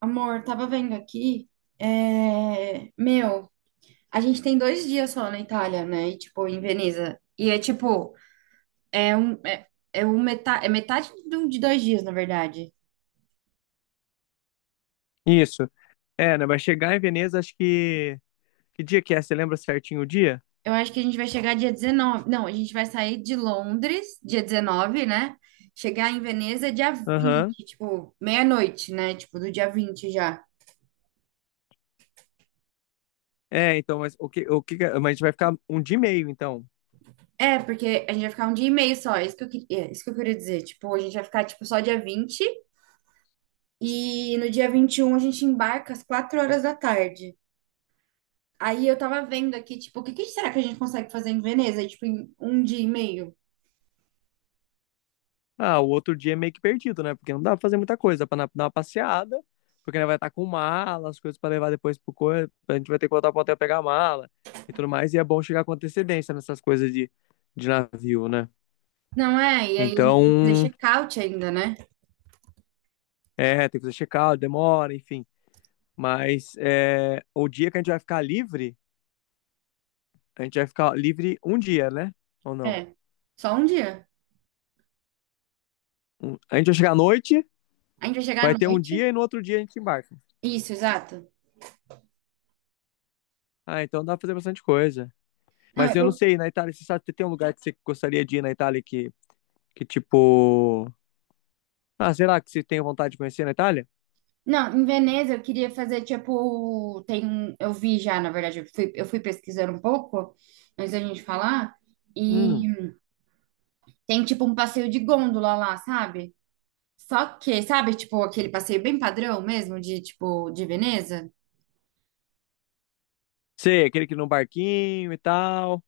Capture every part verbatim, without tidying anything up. Amor, tava vendo aqui. é, Meu, a gente tem dois dias só na Itália, né? E, tipo, em Veneza. E é tipo, é um, é, é um meta... é metade de, um- de dois dias, na verdade. Isso. É, né? Vai chegar em Veneza, acho que. Que dia que é? Você lembra certinho o dia? Eu acho que a gente vai chegar dia dezenove. Não, a gente vai sair de Londres dia dezenove, né? Chegar em Veneza dia Aham. vinte, tipo, meia-noite, né? Tipo, do dia vinte já. É, então, mas o que, o que. Mas a gente vai ficar um dia e meio, então. É, porque a gente vai ficar um dia e meio só, é isso que eu queria, isso que eu queria dizer. Tipo, a gente vai ficar, tipo, só dia vinte. E no dia vinte e um a gente embarca às quatro horas da tarde. Aí eu tava vendo aqui, tipo, o que que será que a gente consegue fazer em Veneza? Tipo, em um dia e meio? Ah, o outro dia é meio que perdido, né? Porque não dá pra fazer muita coisa. Dá pra na- dar uma passeada, porque né, vai estar com mala, as coisas pra levar depois pro corpo. A gente vai ter que voltar pro hotel pegar a mala e tudo mais. E é bom chegar com antecedência nessas coisas de, de navio, né? Não é? E aí a gente tem que fazer Então, check-out ainda, né? é, tem que fazer check-out, demora, enfim. Mas é, o dia que a gente vai ficar livre. A gente vai ficar livre um dia, né? Ou não? É, só um dia. Um- A gente vai chegar à noite, A gente vai chegar vai à ter um dia noite. e no outro dia a gente embarca. Isso, exato. Ah, então dá pra fazer bastante coisa. Não, Mas eu não eu- sei, na Itália, você sabe, tem um lugar que você gostaria de ir na Itália que, que tipo... Ah, será que você tem vontade de conhecer na Itália? não, em Veneza eu queria fazer, tipo, tem, um- eu vi já, na verdade, eu fui, eu fui pesquisando um pouco antes da gente falar. E Hum, tem, tipo, um passeio de gôndola lá, sabe? Só que, sabe, tipo, aquele passeio bem padrão mesmo, de, tipo, de Veneza? sei, aquele que no barquinho e tal,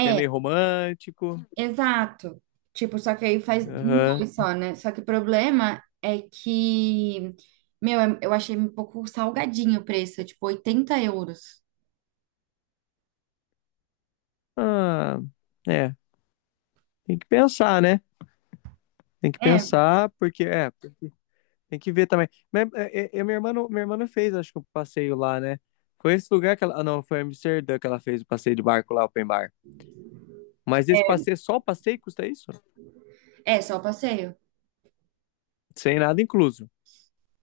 que é meio romântico. exato. Tipo, só que aí faz em dois Aham. só, né? Só que o problema é que, meu, eu achei um pouco salgadinho o preço, é tipo oitenta euros. Ah, é, tem que pensar, né? Tem que É, pensar, porque é. Tem que ver também. Mas, é, é, é, minha irmã, não- minha irmã não fez, acho que o passeio lá, né? Foi esse lugar que ela. Ah, não, foi Amsterdã que ela fez o passeio de barco lá, open bar. Mas esse passeio, só o passeio custa isso? é só o passeio. Sem nada incluso.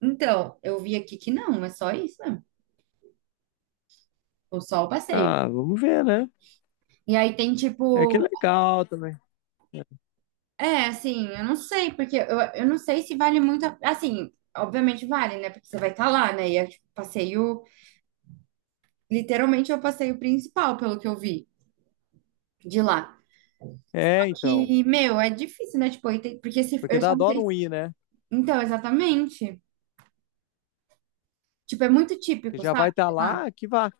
Então, eu vi aqui que não, é só isso, né? Ou só o passeio. Ah, vamos ver, né? E aí tem É que é tipo, legal também. é, assim, eu não sei, porque eu, eu não sei se vale muito, a- assim, obviamente vale, né? Porque você vai estar lá, né? E é tipo, passeio. Literalmente é o passeio principal, pelo que eu vi de lá. Só É, então. que, meu, é difícil, né? Tipo, aí tem- porque se, Porque eu dá só não dó sei. não se- ir, né? Então, exatamente. Tipo, é muito Que típico, já sabe? vai estar De lá. lá, que vá.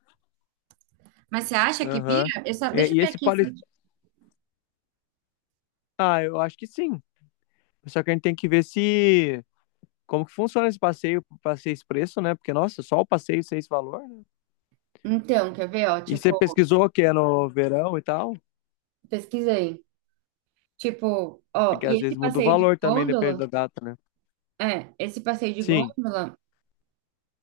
Mas você acha que Aham. pira? Eu só, É, deixa eu e ver esse aqui. poli... se- Ah, eu acho que sim. Só que a gente tem que ver se como que funciona esse passeio, passeio expresso, né? Porque, nossa, só o passeio sem esse valor, né? Então, quer ver, ó? E você Tipo, pesquisou que é no verão e tal? pesquisei. Tipo, ó, Porque às e esse vezes muda o passeio de valor também, depende gôndola? da data, né? É, esse passeio de Sim. gôndola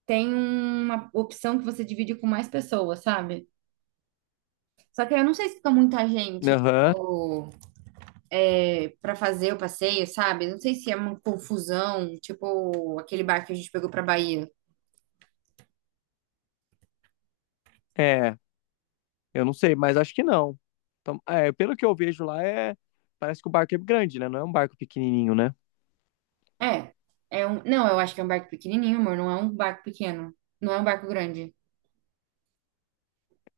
tem uma opção que você divide com mais pessoas, sabe? Só que eu não sei se fica muita gente, Aham. tipo, para fazer o passeio, sabe? Não sei se é uma confusão, tipo aquele barco que a gente pegou pra Bahia. É. Eu não sei, mas acho que não. Então, é, pelo que eu vejo lá, é. Parece que o barco é grande, né? Não é um barco pequenininho, né? É, é um, não, eu acho que é um barco pequenininho, amor, não é um barco pequeno, não é um barco grande.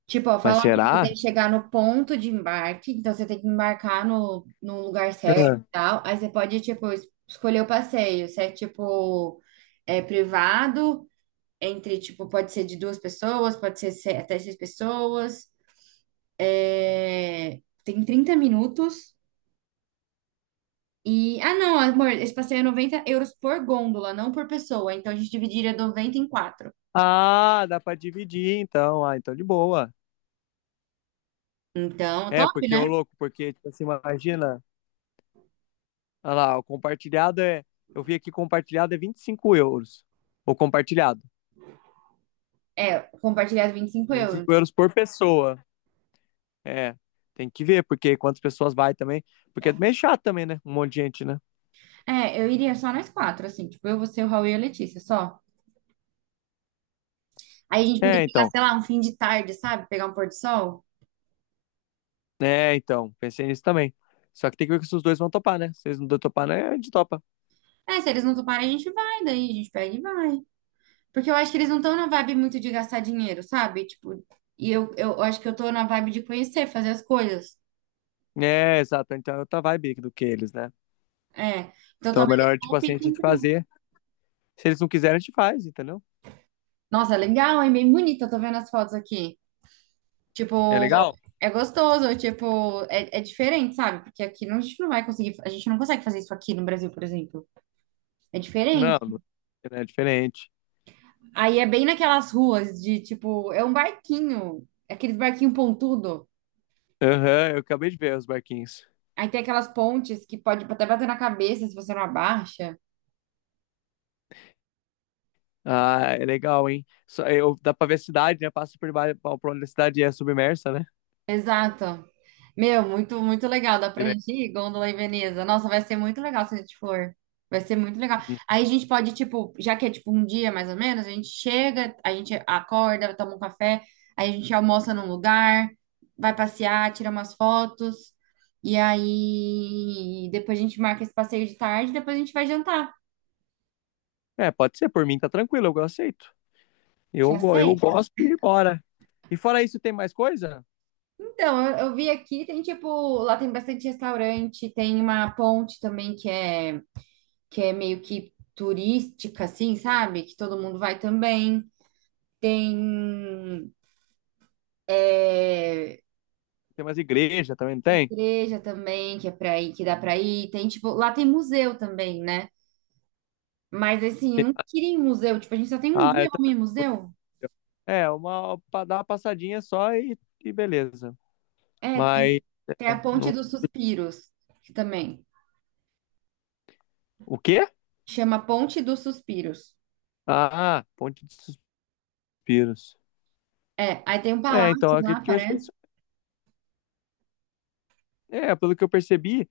Tipo, ó, Mas falam que você será? tem que chegar no ponto de embarque, então você tem que embarcar no, no lugar certo e É. tal. Aí você pode, tipo, es- escolher o passeio, se é tipo é privado, entre, tipo, pode ser de duas pessoas, pode ser se- até seis pessoas. É, tem trinta minutos. E, ah, não, amor, esse passeio é noventa euros por gôndola, não por pessoa. Então a gente dividiria noventa em quatro. Ah, dá pra dividir, então. Ah, então de boa. Então, É, top, porque, ô né? louco, porque, tipo assim, imagina. Olha lá, o compartilhado é. Eu vi aqui compartilhado é vinte e cinco euros. O compartilhado. Compartilhar os vinte e cinco Vinte e cinco euros. euros por pessoa. É. Tem que ver, porque quantas pessoas vai também. Porque é meio chato também, né? Um monte de gente, né? É, eu iria só nós quatro, assim, tipo, eu, você, o Raul e a Letícia, só. Aí a gente podia É, pegar, então. sei lá, um fim de tarde, sabe? Pegar um pôr do sol. É, então. Pensei nisso também. Só que tem que ver se os dois vão topar, né? Se eles não topar, né? A gente topa. É, se eles não toparem, a gente vai, daí a gente pega e vai. Porque eu acho que eles não estão na vibe muito de gastar dinheiro, sabe? Tipo, e eu, eu acho que eu tô na vibe de conhecer, fazer as coisas. É, exato. Então é outra vibe do que eles, né? É. Então Então é talvez eles melhor, não tipo assim, a optem gente por isso. fazer. Se eles não quiserem, a gente faz, entendeu? Nossa, legal, hein? Bem bonita, tô vendo as fotos aqui. Tipo, É legal? é gostoso, tipo, é, é diferente, sabe? Porque aqui não- a gente não vai conseguir, a gente não consegue fazer isso aqui no Brasil, por exemplo. É Não, diferente. não é diferente. Aí é bem naquelas ruas de, tipo, é um barquinho, é aqueles barquinho pontudo. Aham, eu acabei de ver os barquinhos. Aí tem aquelas pontes que pode até bater na cabeça se você não abaixa. Ah, é legal, hein? Só, eu, dá pra ver a cidade, né? Passa por baixo, por onde a cidade é submersa, né? Exato. Meu, muito, muito legal. Dá Que pra le- gente ir, Gôndola e Veneza. Nossa, vai ser muito legal se a gente for. Vai ser muito legal. Aí a gente pode, tipo, já que é tipo um dia mais ou menos, a gente chega, a gente acorda, toma um café, aí a gente almoça num lugar, vai passear, tira umas fotos, e aí depois a gente marca esse passeio de tarde, depois a gente vai jantar. É, pode ser, por mim tá tranquilo, eu aceito. Você Eu, go- eu aceita? gosto e bora. E fora isso, tem mais coisa? Então, eu, eu vi aqui, tem tipo, lá tem bastante restaurante, tem uma ponte também que é que é meio que turística, assim, sabe? Que todo mundo vai também. Tem é, Tem mais igreja também, não tem? igreja também, que é pra ir, que dá pra ir. Tem, tipo, lá tem museu também, né? Mas, assim, eu não queria ir em museu. Tipo, a gente só tem um Ah, dia eu pra também. ir em Curto. museu. É, uma, pra dar uma passadinha só e, e beleza. É, Mas, tem, tem a Ponte não... dos Suspiros, que também o quê? chama Ponte dos Suspiros. Ah, Ponte de Suspiros. É, aí tem um É, então, palácio eu lá, acredito que vai ser parece. isso. É, pelo que eu percebi,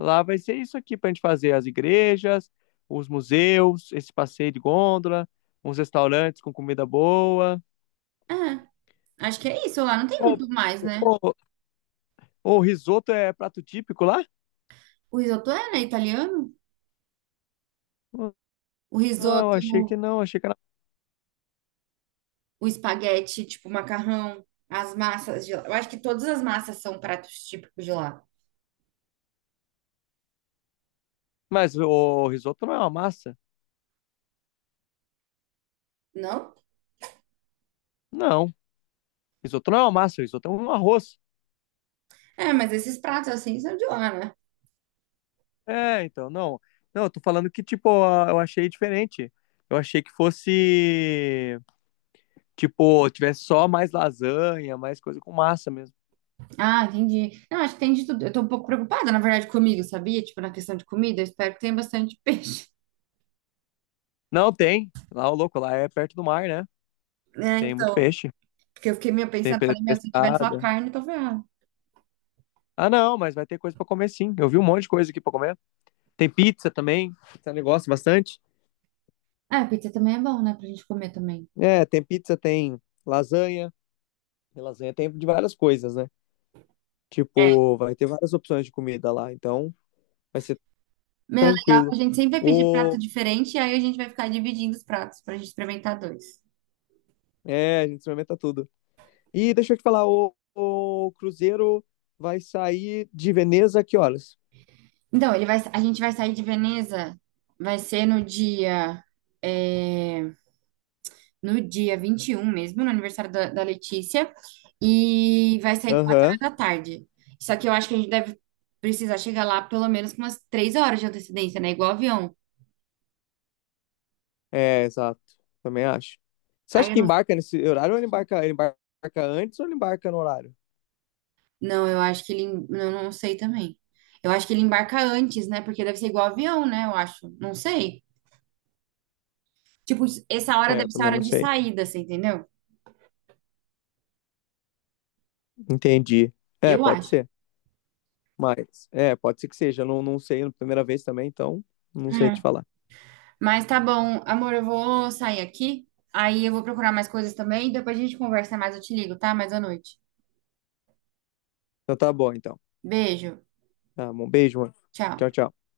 lá vai ser isso aqui para a gente fazer as igrejas, os museus, esse passeio de gôndola, uns restaurantes com comida boa. É, acho que é isso lá. Não tem Ô, muito mais, né? ô, ô, o risoto é prato típico lá? O risoto é, né, italiano? O Não, risoto achei que não, achei que era. o espaguete, tipo, macarrão, as massas de lá. Eu acho que todas as massas são pratos típicos de lá, Mas o risoto não é uma massa? não? Não, risoto não é uma massa, risoto é um arroz. É, mas esses pratos assim são de lá, né? É, então, não. Não, eu tô falando que, tipo, a- eu achei diferente. Eu achei que fosse, tipo, tivesse só mais lasanha, mais coisa com massa mesmo. Ah, entendi. Não, acho que tem de tudo. Eu tô um pouco preocupada, na verdade, comigo, sabia? Tipo, na questão de comida, eu espero que tenha bastante peixe. Não, tem. Lá, o louco, lá é perto do mar, né? É, Tem muito então, peixe. porque eu fiquei meio Tem pensando, pe- falei, meu, se tiver só pescada. carne, eu tô ferrada. Ah, não, mas vai ter coisa pra comer sim. Eu vi um monte de coisa aqui pra comer. Tem pizza também. Você negócio bastante. Ah, pizza também é bom, né? Pra gente comer também. É, tem pizza, tem lasanha. E lasanha tem de várias coisas, né? É. Tipo, vai ter várias opções de comida lá. Então, vai ser Meu, legal tranquilo. que a gente sempre vai pedir prato O... diferente e aí a gente vai ficar dividindo os pratos pra gente experimentar dois. É, a gente experimenta tudo. E deixa eu te falar, o, o cruzeiro vai sair de Veneza a que horas? Então, ele vai, a gente vai sair de Veneza, vai ser no dia, é, no dia vinte e um mesmo, no aniversário da, da Letícia, e vai sair quatro horas Aham. da tarde. Só que eu acho que a gente deve precisar chegar lá pelo menos com umas três horas de antecedência, né? Igual avião. É, exato. Também acho. Você Aí acha eu que não, embarca nesse horário ou ele embarca, ele embarca antes ou ele embarca no horário? não, eu acho que ele, em- eu não sei também. Eu acho que ele embarca antes, né? Porque deve ser igual avião, né? Eu acho. Não sei. Tipo, essa hora É, deve eu ser a também hora não de sei. saída, você entendeu? Entendi. É, Eu pode acho. ser. Mas, é, pode ser que seja. Eu não, não sei na primeira vez também, então não sei te falar. Mas tá bom, amor, eu vou sair aqui. Aí eu vou procurar mais coisas também. Depois a gente conversa mais, eu te ligo, tá? Mais à noite. Então tá bom, então. Beijo. Tá bom, beijo, mano. Tchau. Tchau, tchau.